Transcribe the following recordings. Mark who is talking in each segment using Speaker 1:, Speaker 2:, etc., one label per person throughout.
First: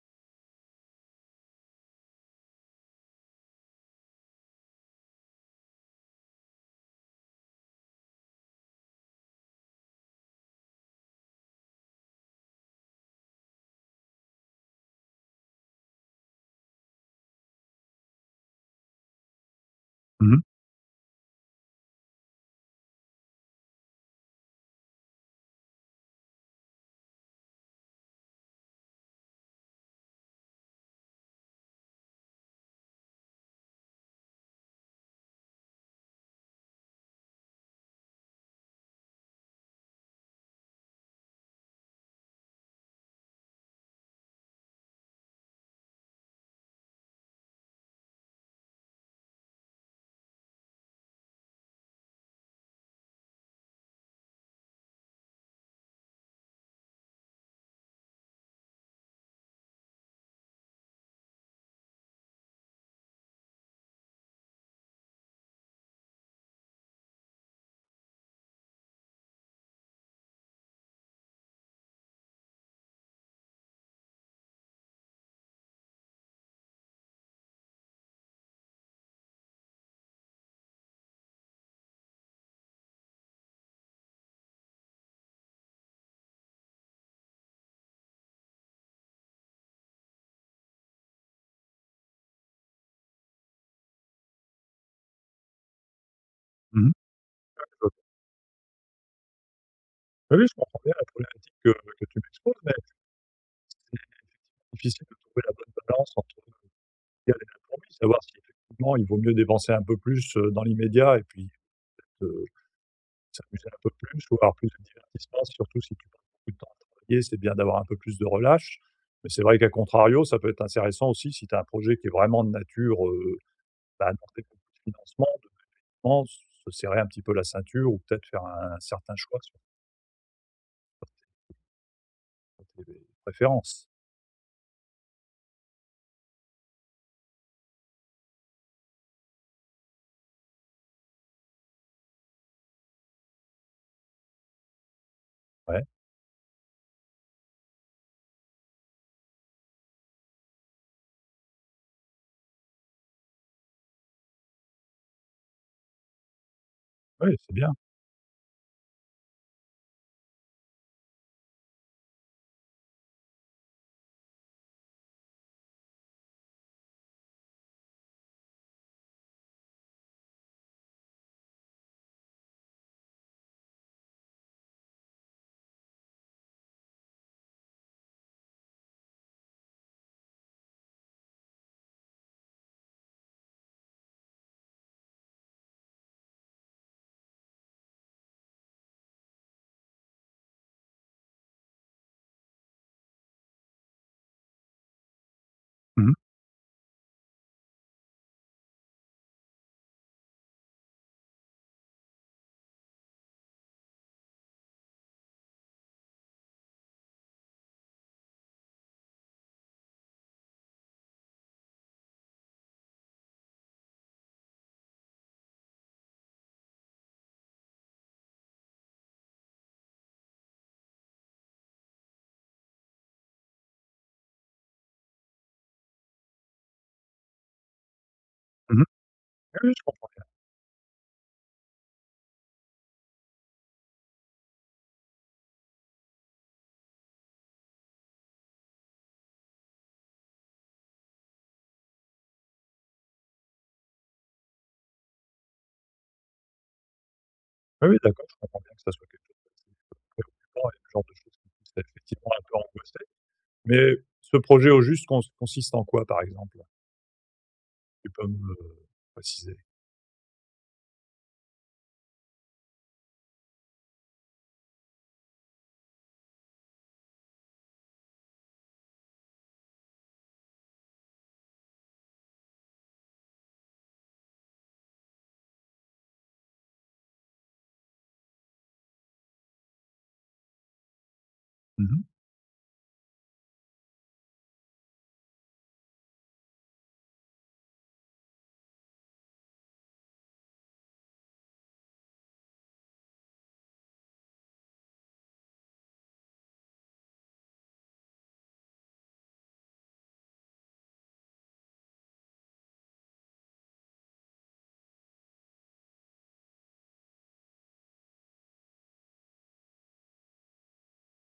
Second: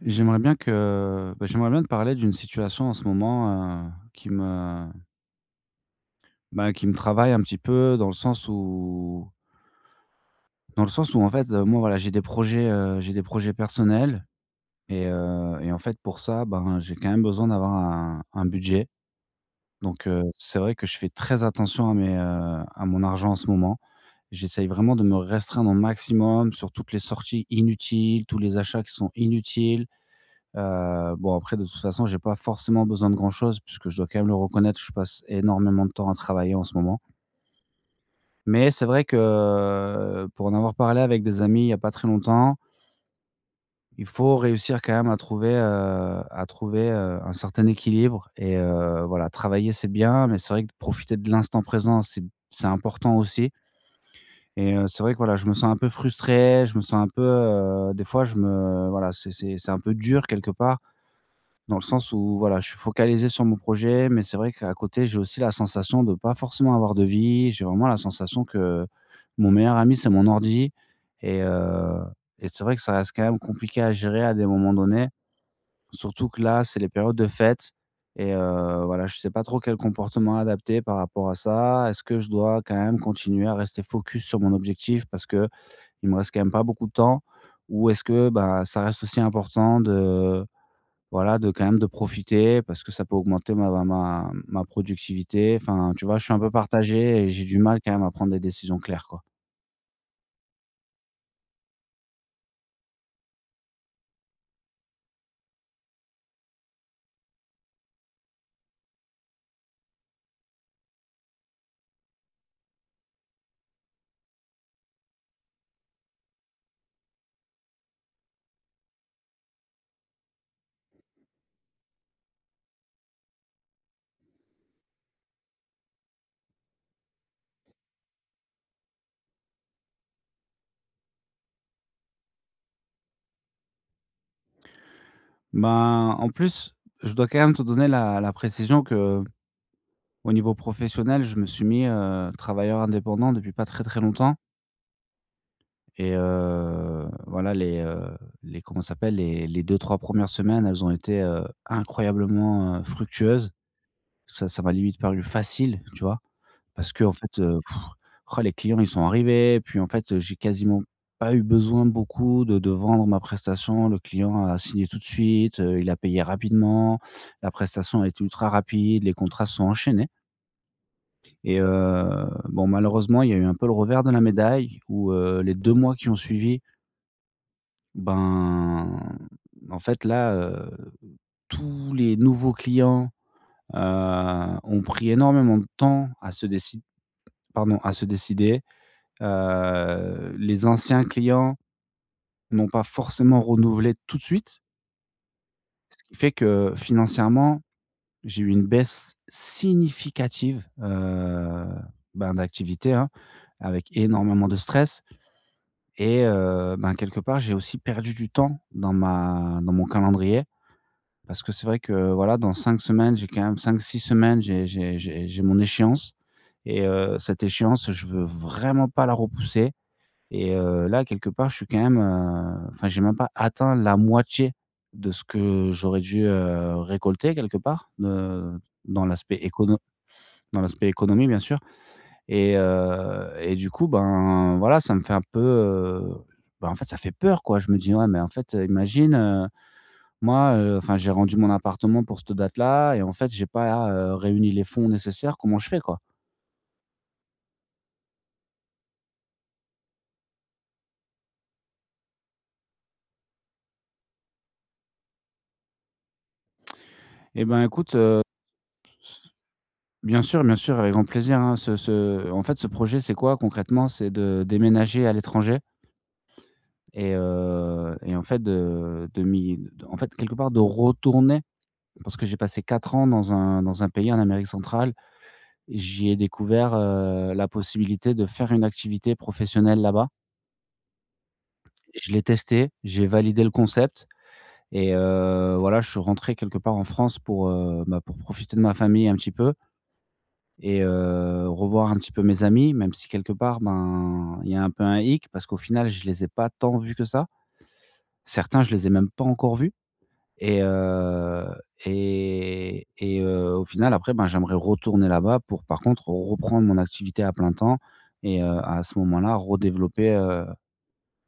Speaker 1: J'aimerais bien te parler d'une situation en ce moment, qui me travaille un petit peu dans le sens où en fait, moi, voilà, j'ai des projets personnels. Et en fait, pour ça, ben, j'ai quand même besoin d'avoir un budget. Donc,
Speaker 2: Mmh mh.
Speaker 1: c'est vrai que je fais très attention à mon argent en ce moment. J'essaye vraiment de me restreindre au maximum sur toutes les sorties inutiles, tous les achats qui sont inutiles. Bon, après, de toute façon, j'ai pas forcément besoin de grand-chose puisque je dois quand même le reconnaître, je passe énormément de temps à travailler en ce moment. Mais c'est vrai que, pour en avoir parlé avec des amis il y a pas très longtemps, il faut réussir quand même à trouver un certain équilibre. Voilà, travailler, c'est bien, mais c'est vrai que profiter de l'instant présent, c'est important aussi. Et c'est vrai que, voilà, je me sens un peu frustré, je me sens un peu, des fois je me voilà, c'est un peu dur quelque part. Dans le sens où, voilà, je suis focalisé sur mon projet, mais c'est vrai qu'à côté, j'ai aussi la sensation de pas forcément avoir de vie. J'ai vraiment la sensation que mon meilleur ami, c'est mon ordi. Et heu et c'est vrai que ça reste quand même compliqué à gérer à des moments donnés. Surtout que là, c'est les périodes de fête. Et voilà, je sais pas trop quel comportement adapter par rapport à ça. Est-ce que je dois quand même continuer à rester focus sur mon objectif parce que il me reste quand même pas beaucoup de temps? Ou est-ce que, bah, ça reste aussi important de, voilà, de quand même de profiter parce que ça peut augmenter ma productivité. Enfin, tu vois, je suis un peu
Speaker 2: Mmh mh.
Speaker 1: partagé et j'ai du mal
Speaker 2: Je
Speaker 1: quand même à prendre des décisions claires, quoi.
Speaker 2: Oui, oui, je comprends bien la problématique que tu m'exposes, mais c'est difficile de trouver la bonne balance entre le l'idéal et l'improvis, savoir si effectivement il vaut mieux dépenser un peu plus, dans l'immédiat et puis, heu, s'amuser un peu plus ou avoir plus de divertissement, surtout si tu passes beaucoup de temps à travailler, c'est bien d'avoir un peu plus de relâche. Mais c'est vrai qu'à contrario, ça peut être intéressant aussi si tu as un projet qui est vraiment de nature, bah, à demander beaucoup de financement, de vraiment se serrer un petit peu la ceinture ou peut-être faire un certain choix sur tes préférences.
Speaker 1: Ben, en plus, je dois quand même te donner la précision que au niveau professionnel, je me suis mis, travailleur indépendant depuis pas très, très longtemps.
Speaker 2: Ouais,
Speaker 1: Et voilà les comment ça s'appelle? Les deux trois premières semaines, elles ont été, incroyablement, fructueuses. Ça m'a limite paru facile, tu vois? Parce que en
Speaker 2: ouais,
Speaker 1: fait,
Speaker 2: c'est bien.
Speaker 1: oh, les clients ils sont arrivés, puis en fait, j'ai quasiment pas eu besoin beaucoup de vendre ma prestation. Le client a signé tout de suite, il a payé rapidement, la prestation a été ultra rapide, les contrats se sont enchaînés. Et bon, malheureusement, il y a eu un peu le revers de la médaille où, les 2 mois qui ont suivi, ben, en fait là, tous les nouveaux clients, heu, ont pris énormément de temps à se décid pardon, à se décider. Les anciens clients n'ont pas forcément renouvelé tout de suite, ce
Speaker 2: Mmh
Speaker 1: qui
Speaker 2: mh.
Speaker 1: fait que financièrement, j'ai eu une baisse significative, ben, d'activité, hein, avec énormément de stress. Et ben, quelque part, j'ai aussi perdu du temps dans ma dans mon calendrier parce que c'est vrai que, voilà, dans 5 semaines, j'ai quand même cinq six semaines, j'ai mon échéance. Et cette échéance, je veux vraiment pas la repousser. Et là, quelque part, je suis quand même, enfin, j'ai même pas atteint la moitié de ce que j'aurais dû, récolter quelque part,
Speaker 2: Mmh mh.
Speaker 1: dans l'aspect
Speaker 2: Oui, oui,
Speaker 1: écono
Speaker 2: je comprends bien.
Speaker 1: dans l'aspect économie, bien sûr. Et du coup, ben, voilà, ça me fait un peu, bah, en fait, ça fait peur, quoi. Je me dis: «Ouais, mais en fait, imagine, moi, enfin, j'ai rendu mon appartement pour cette date-là et en fait, j'ai pas, réuni les fonds nécessaires. Comment je fais, quoi?»
Speaker 2: Oui, oui, d'accord, je comprends bien que ça soit quelque chose d'assez, préoccupant et le genre de choses qui puisse effectivement un peu angoisser. Mais ce projet au juste consiste en quoi, par exemple?
Speaker 1: Eh ben, écoute,
Speaker 2: Tu peux me préciser?
Speaker 1: bien sûr, bien sûr, avec grand plaisir, hein. Ce ce En fait, ce projet, c'est quoi concrètement? C'est de déménager à l'étranger. Et en fait de en fait, quelque part, de retourner parce que j'ai passé 4 ans dans un pays en Amérique centrale. J'y ai découvert, la possibilité de faire une activité professionnelle là-bas.
Speaker 2: Mmh mh.
Speaker 1: Je l'ai testé, j'ai validé le concept. Et voilà, je suis rentré quelque part en France pour, bah, pour profiter de ma famille un petit peu et revoir un petit peu mes amis, même si quelque part, ben, il y a un peu un hic parce qu'au final, je les ai pas tant vus que ça. Certains, je les ai même pas encore vus. Et heu et et heu, au final, après, ben, j'aimerais retourner là-bas pour, par contre, reprendre mon activité à plein temps et, à ce moment-là, redévelopper,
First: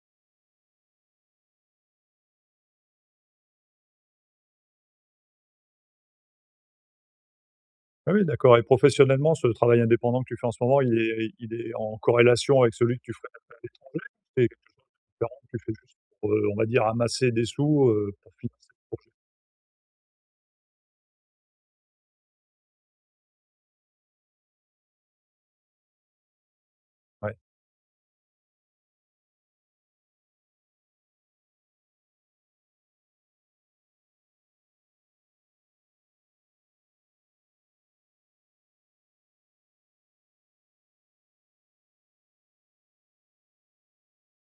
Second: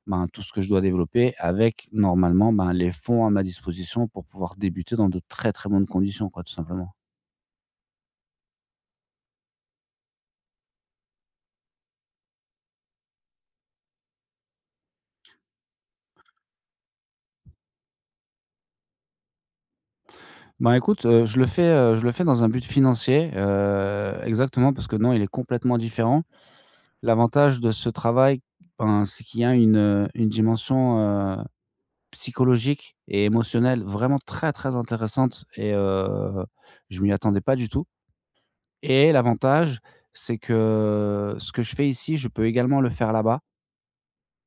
Speaker 1: ben, tout ce que je dois développer avec, normalement, ben, les fonds à ma disposition pour pouvoir débuter dans de très, très bonnes conditions, quoi, tout simplement.
Speaker 2: Oui, oui, d'accord, et professionnellement, ce travail indépendant que tu fais en ce moment, il est en corrélation avec celui que tu ferais à l'étranger? C'est quelque chose de différent que tu fais juste pour, on va dire, amasser des sous, pour financer le projet?
Speaker 1: Ben, écoute, je le fais dans un but financier, exactement, parce que non, il est complètement différent.
Speaker 2: Ouais.
Speaker 1: L'avantage de ce travail, ben, c'est qu'il y a une dimension, psychologique et émotionnelle vraiment très, très intéressante. Et je m'y attendais pas du tout. Et l'avantage, c'est que, ce que je fais ici, je peux également le faire là-bas.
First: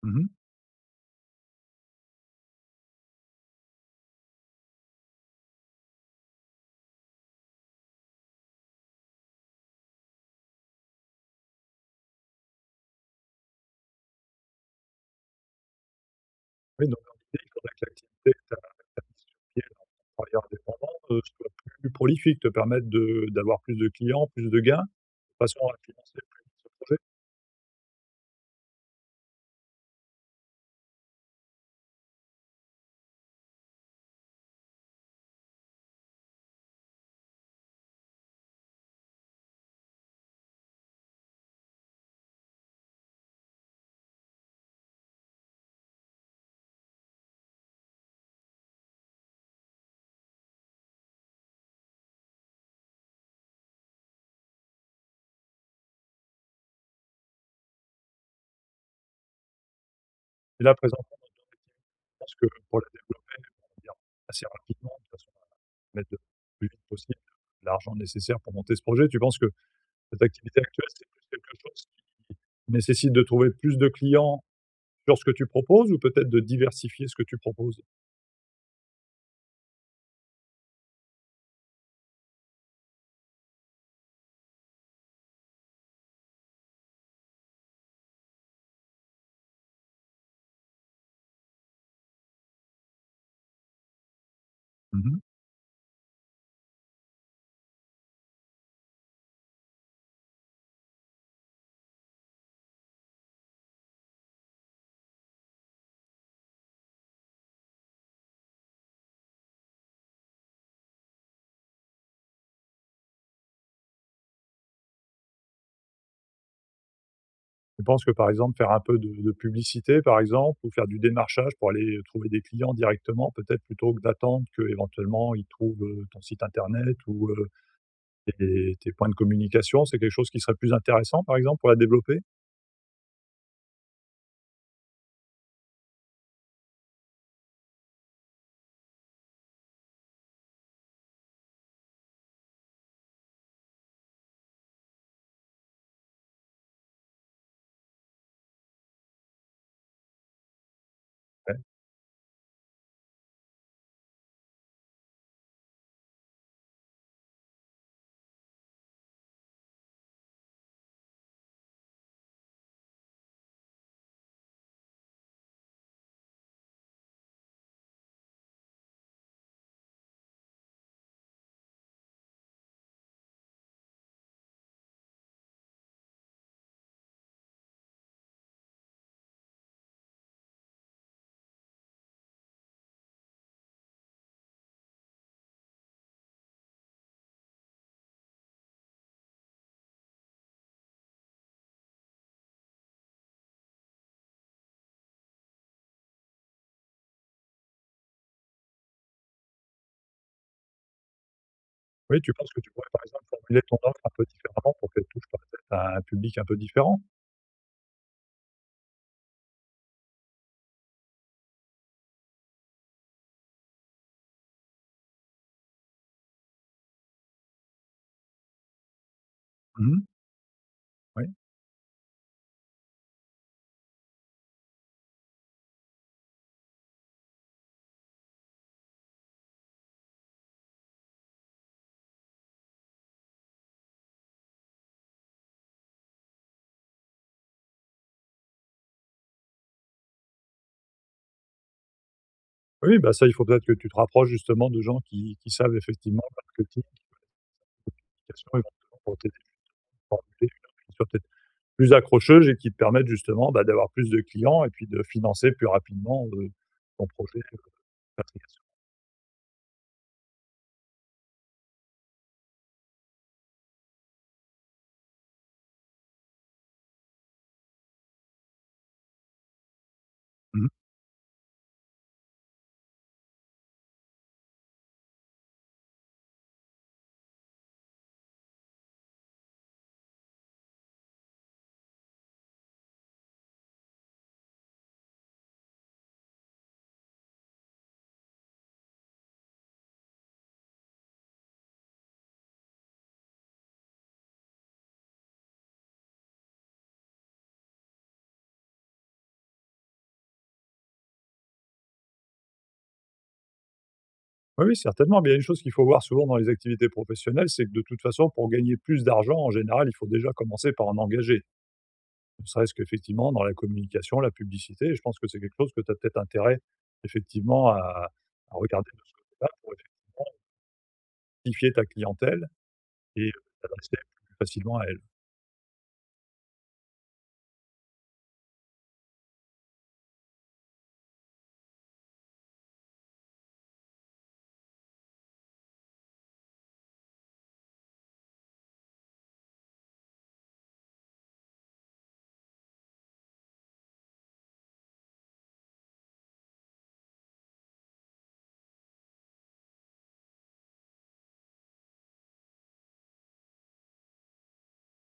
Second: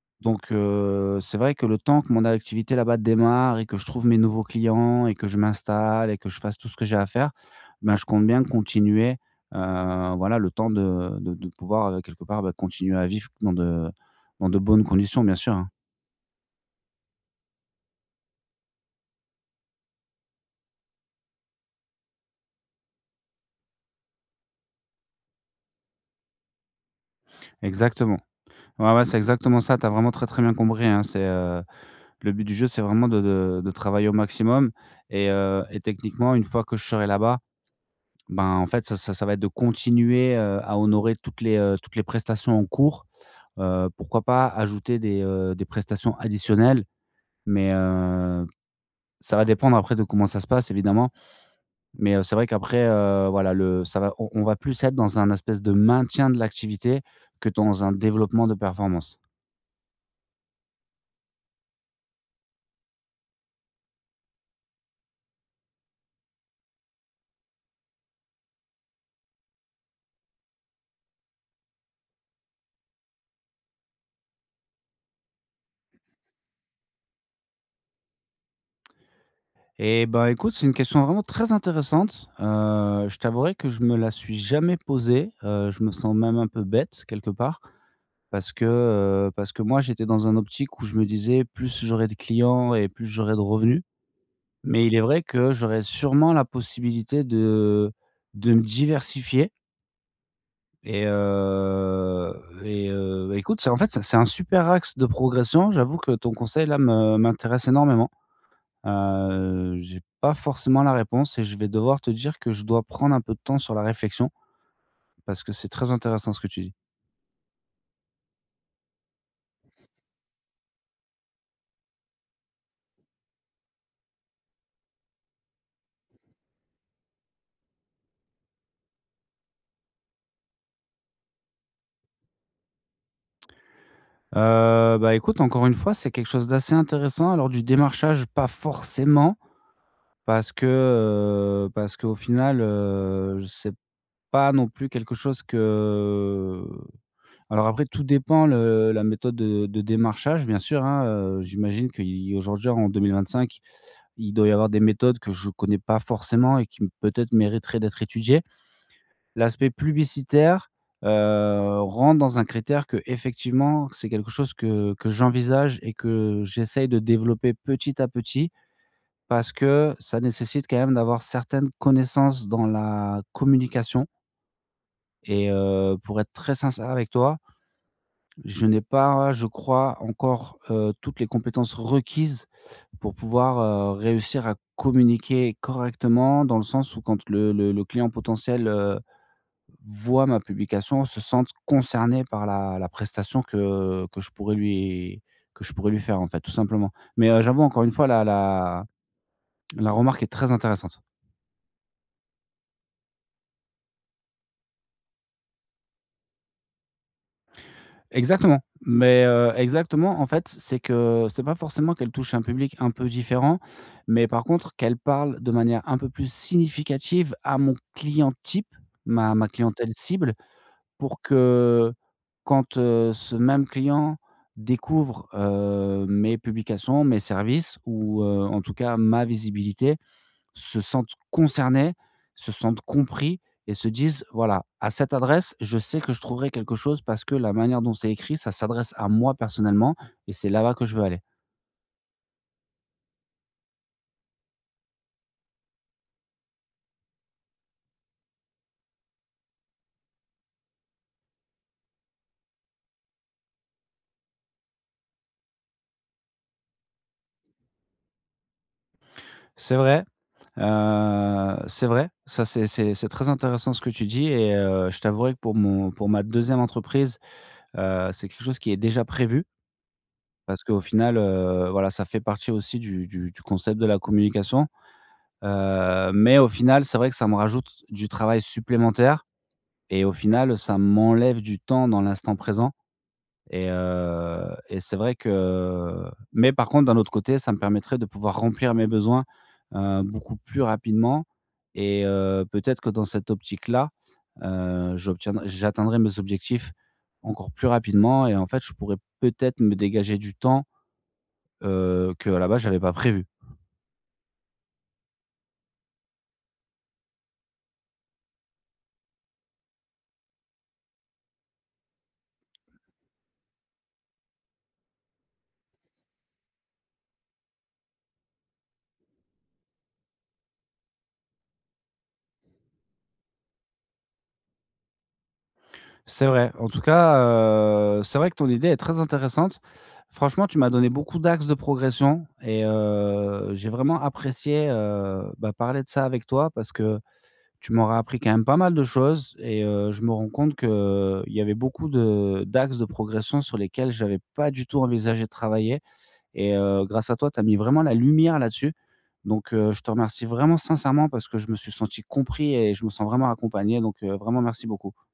Speaker 2: Mmh mh.
Speaker 1: Donc, c'est vrai que le temps que mon activité là-bas démarre et que je trouve mes nouveaux clients et que je m'installe et que je fasse tout ce que j'ai à faire, ben, je compte bien continuer, voilà, le temps de pouvoir, quelque part, bah, continuer à vivre dans de bonnes conditions, bien sûr, hein.
Speaker 2: Oui, donc dans l'idée, il faudrait que l'activité que tu as mise sur pied dans ton travail indépendant, soit plus prolifique, te permette de d'avoir plus de clients, plus de gains, de façon à financer plus ce projet.
Speaker 1: Exactement. Ouais, ouais, c'est exactement ça, tu as vraiment très, très bien compris, hein. C'est, le but du jeu, c'est vraiment de travailler au maximum. Et techniquement, une fois que je serai là-bas. Ben, en fait, ça va être de continuer, à honorer toutes les prestations en cours. Pourquoi pas ajouter des prestations additionnelles, mais, ça va dépendre après de comment ça se passe, évidemment. Mais, c'est vrai qu'après, voilà, le ça va, on va plus être dans un espèce de maintien de l'activité que dans un développement de performance.
Speaker 2: Et là, présentement, dans ton activité, je pense que pour la développer, on va dire assez rapidement, de façon à mettre le plus vite possible l'argent nécessaire pour monter ce projet, tu penses que cette activité actuelle, c'est plus quelque chose qui nécessite de trouver plus de clients sur ce que tu proposes ou peut-être de diversifier ce que tu proposes?
Speaker 1: Et ben, écoute, c'est une question vraiment très intéressante. Je t'avouerai que je me la suis jamais posée, je me sens même un peu bête quelque part. Parce que, parce que moi, j'étais dans un optique où je me disais: «Plus j'aurai de clients et plus j'aurai de revenus». Mais il est
Speaker 2: Mmh.
Speaker 1: vrai que j'aurais sûrement la possibilité de me diversifier. Et heu et heu, écoute, c'est, en fait, c'est un super axe de progression. J'avoue que ton conseil là me m'intéresse énormément. J'ai pas forcément la réponse et je vais devoir te dire que je dois prendre un peu de temps sur la réflexion parce que c'est très intéressant ce que tu dis.
Speaker 2: Je pense que, par exemple, faire un peu de publicité, par exemple, ou faire du démarchage pour aller trouver des clients directement, peut-être plutôt que d'attendre qu'éventuellement ils trouvent, ton site internet ou, tes tes points de communication, c'est quelque chose qui serait plus intéressant, par exemple, pour la développer?
Speaker 1: Bah, écoute, encore une fois, c'est quelque chose d'assez intéressant. Alors du démarchage, pas forcément parce que, parce qu'au final, c'est pas non plus quelque chose que, alors, après, tout dépend le la méthode de démarchage, bien sûr, hein.
Speaker 2: Ouais.
Speaker 1: J'imagine qu'aujourd'hui, en 2025, il doit y avoir des méthodes que je connais pas forcément et qui peut-être mériteraient d'être étudiées. L'aspect publicitaire, rentre dans un critère que, effectivement, c'est quelque chose que j'envisage et que j'essaye de développer petit à petit parce que ça nécessite quand même d'avoir certaines connaissances dans la communication. Et, pour être très sincère avec toi, je n'ai pas, je crois, encore, toutes les compétences requises pour pouvoir, réussir à communiquer correctement dans le sens où quand le client potentiel, voit ma publication, se sente concerné par la prestation que je pourrais lui faire, en fait, tout simplement. Mais, j'avoue encore une fois la remarque est très intéressante.
Speaker 2: Oui, tu penses que tu pourrais, par exemple, formuler ton offre un peu différemment pour qu'elle touche peut-être à un public un peu différent?
Speaker 1: Exactement, mais, exactement, en fait, c'est que c'est pas forcément qu'elle touche un public un peu différent, mais par contre qu'elle parle de manière un peu plus significative à mon client type, ma clientèle
Speaker 2: Mmh.
Speaker 1: cible. Pour
Speaker 2: Oui.
Speaker 1: que quand, ce même client découvre, mes publications, mes services ou, en tout cas ma visibilité, se sente concerné, se sente compris et se dise: «Voilà, à cette adresse, je sais que je trouverai quelque chose parce que la manière dont c'est écrit, ça s'adresse à moi personnellement et c'est là-bas que je veux aller».
Speaker 2: Oui, bah, ça, il faut peut-être que tu te rapproches justement de gens qui savent effectivement le marketing, communication, éventuellement pour t'aider à formuler une offre qui soit peut-être plus accrocheuses et qui te permettent justement, bah, d'avoir plus de clients et puis de financer plus rapidement, ton projet, d'application.
Speaker 1: C'est vrai, ça, c'est très intéressant ce que tu dis. Et je t'avouerai que pour ma deuxième entreprise, c'est quelque chose qui est déjà prévu. Parce
Speaker 2: Mmh.
Speaker 1: qu'au final, voilà, ça fait partie aussi du concept de la communication, mais au final, c'est vrai que ça me rajoute du travail supplémentaire et, au final, ça m'enlève du temps dans l'instant présent. Et c'est vrai que, mais par contre, d'un autre côté, ça me permettrait de pouvoir remplir mes besoins, beaucoup plus rapidement et, peut-être que dans cette optique-là, j'atteindrai mes objectifs encore plus rapidement et, en fait, je pourrais peut-être me dégager du temps Que qu'à la base, j'avais pas prévu.
Speaker 2: Oui, oui, certainement, mais il y a une chose qu'il faut voir souvent dans les activités professionnelles, c'est que de toute façon, pour gagner plus d'argent, en général, il faut déjà commencer par en engager. Ne serait-ce qu'effectivement dans la communication, la publicité, et je pense que c'est quelque chose que tu as peut-être intérêt, effectivement, à regarder de ce côté-là pour effectivement, identifier ta clientèle et, t'adresser plus facilement à elle.
Speaker 1: C'est vrai. En tout cas, c'est vrai que ton idée est très intéressante. Franchement, tu m'as donné beaucoup d'axes de progression et j'ai vraiment apprécié, bah, parler de ça avec toi parce que tu m'auras appris quand même pas mal de choses. Et je me rends compte qu'il y avait beaucoup de d'axes de progression sur lesquels je n'avais pas du tout envisagé de travailler. Et, grâce à toi, tu as mis vraiment la lumière là-dessus. Donc, je te remercie vraiment sincèrement parce que je me suis senti compris et je me sens vraiment accompagné. Donc, vraiment merci beaucoup.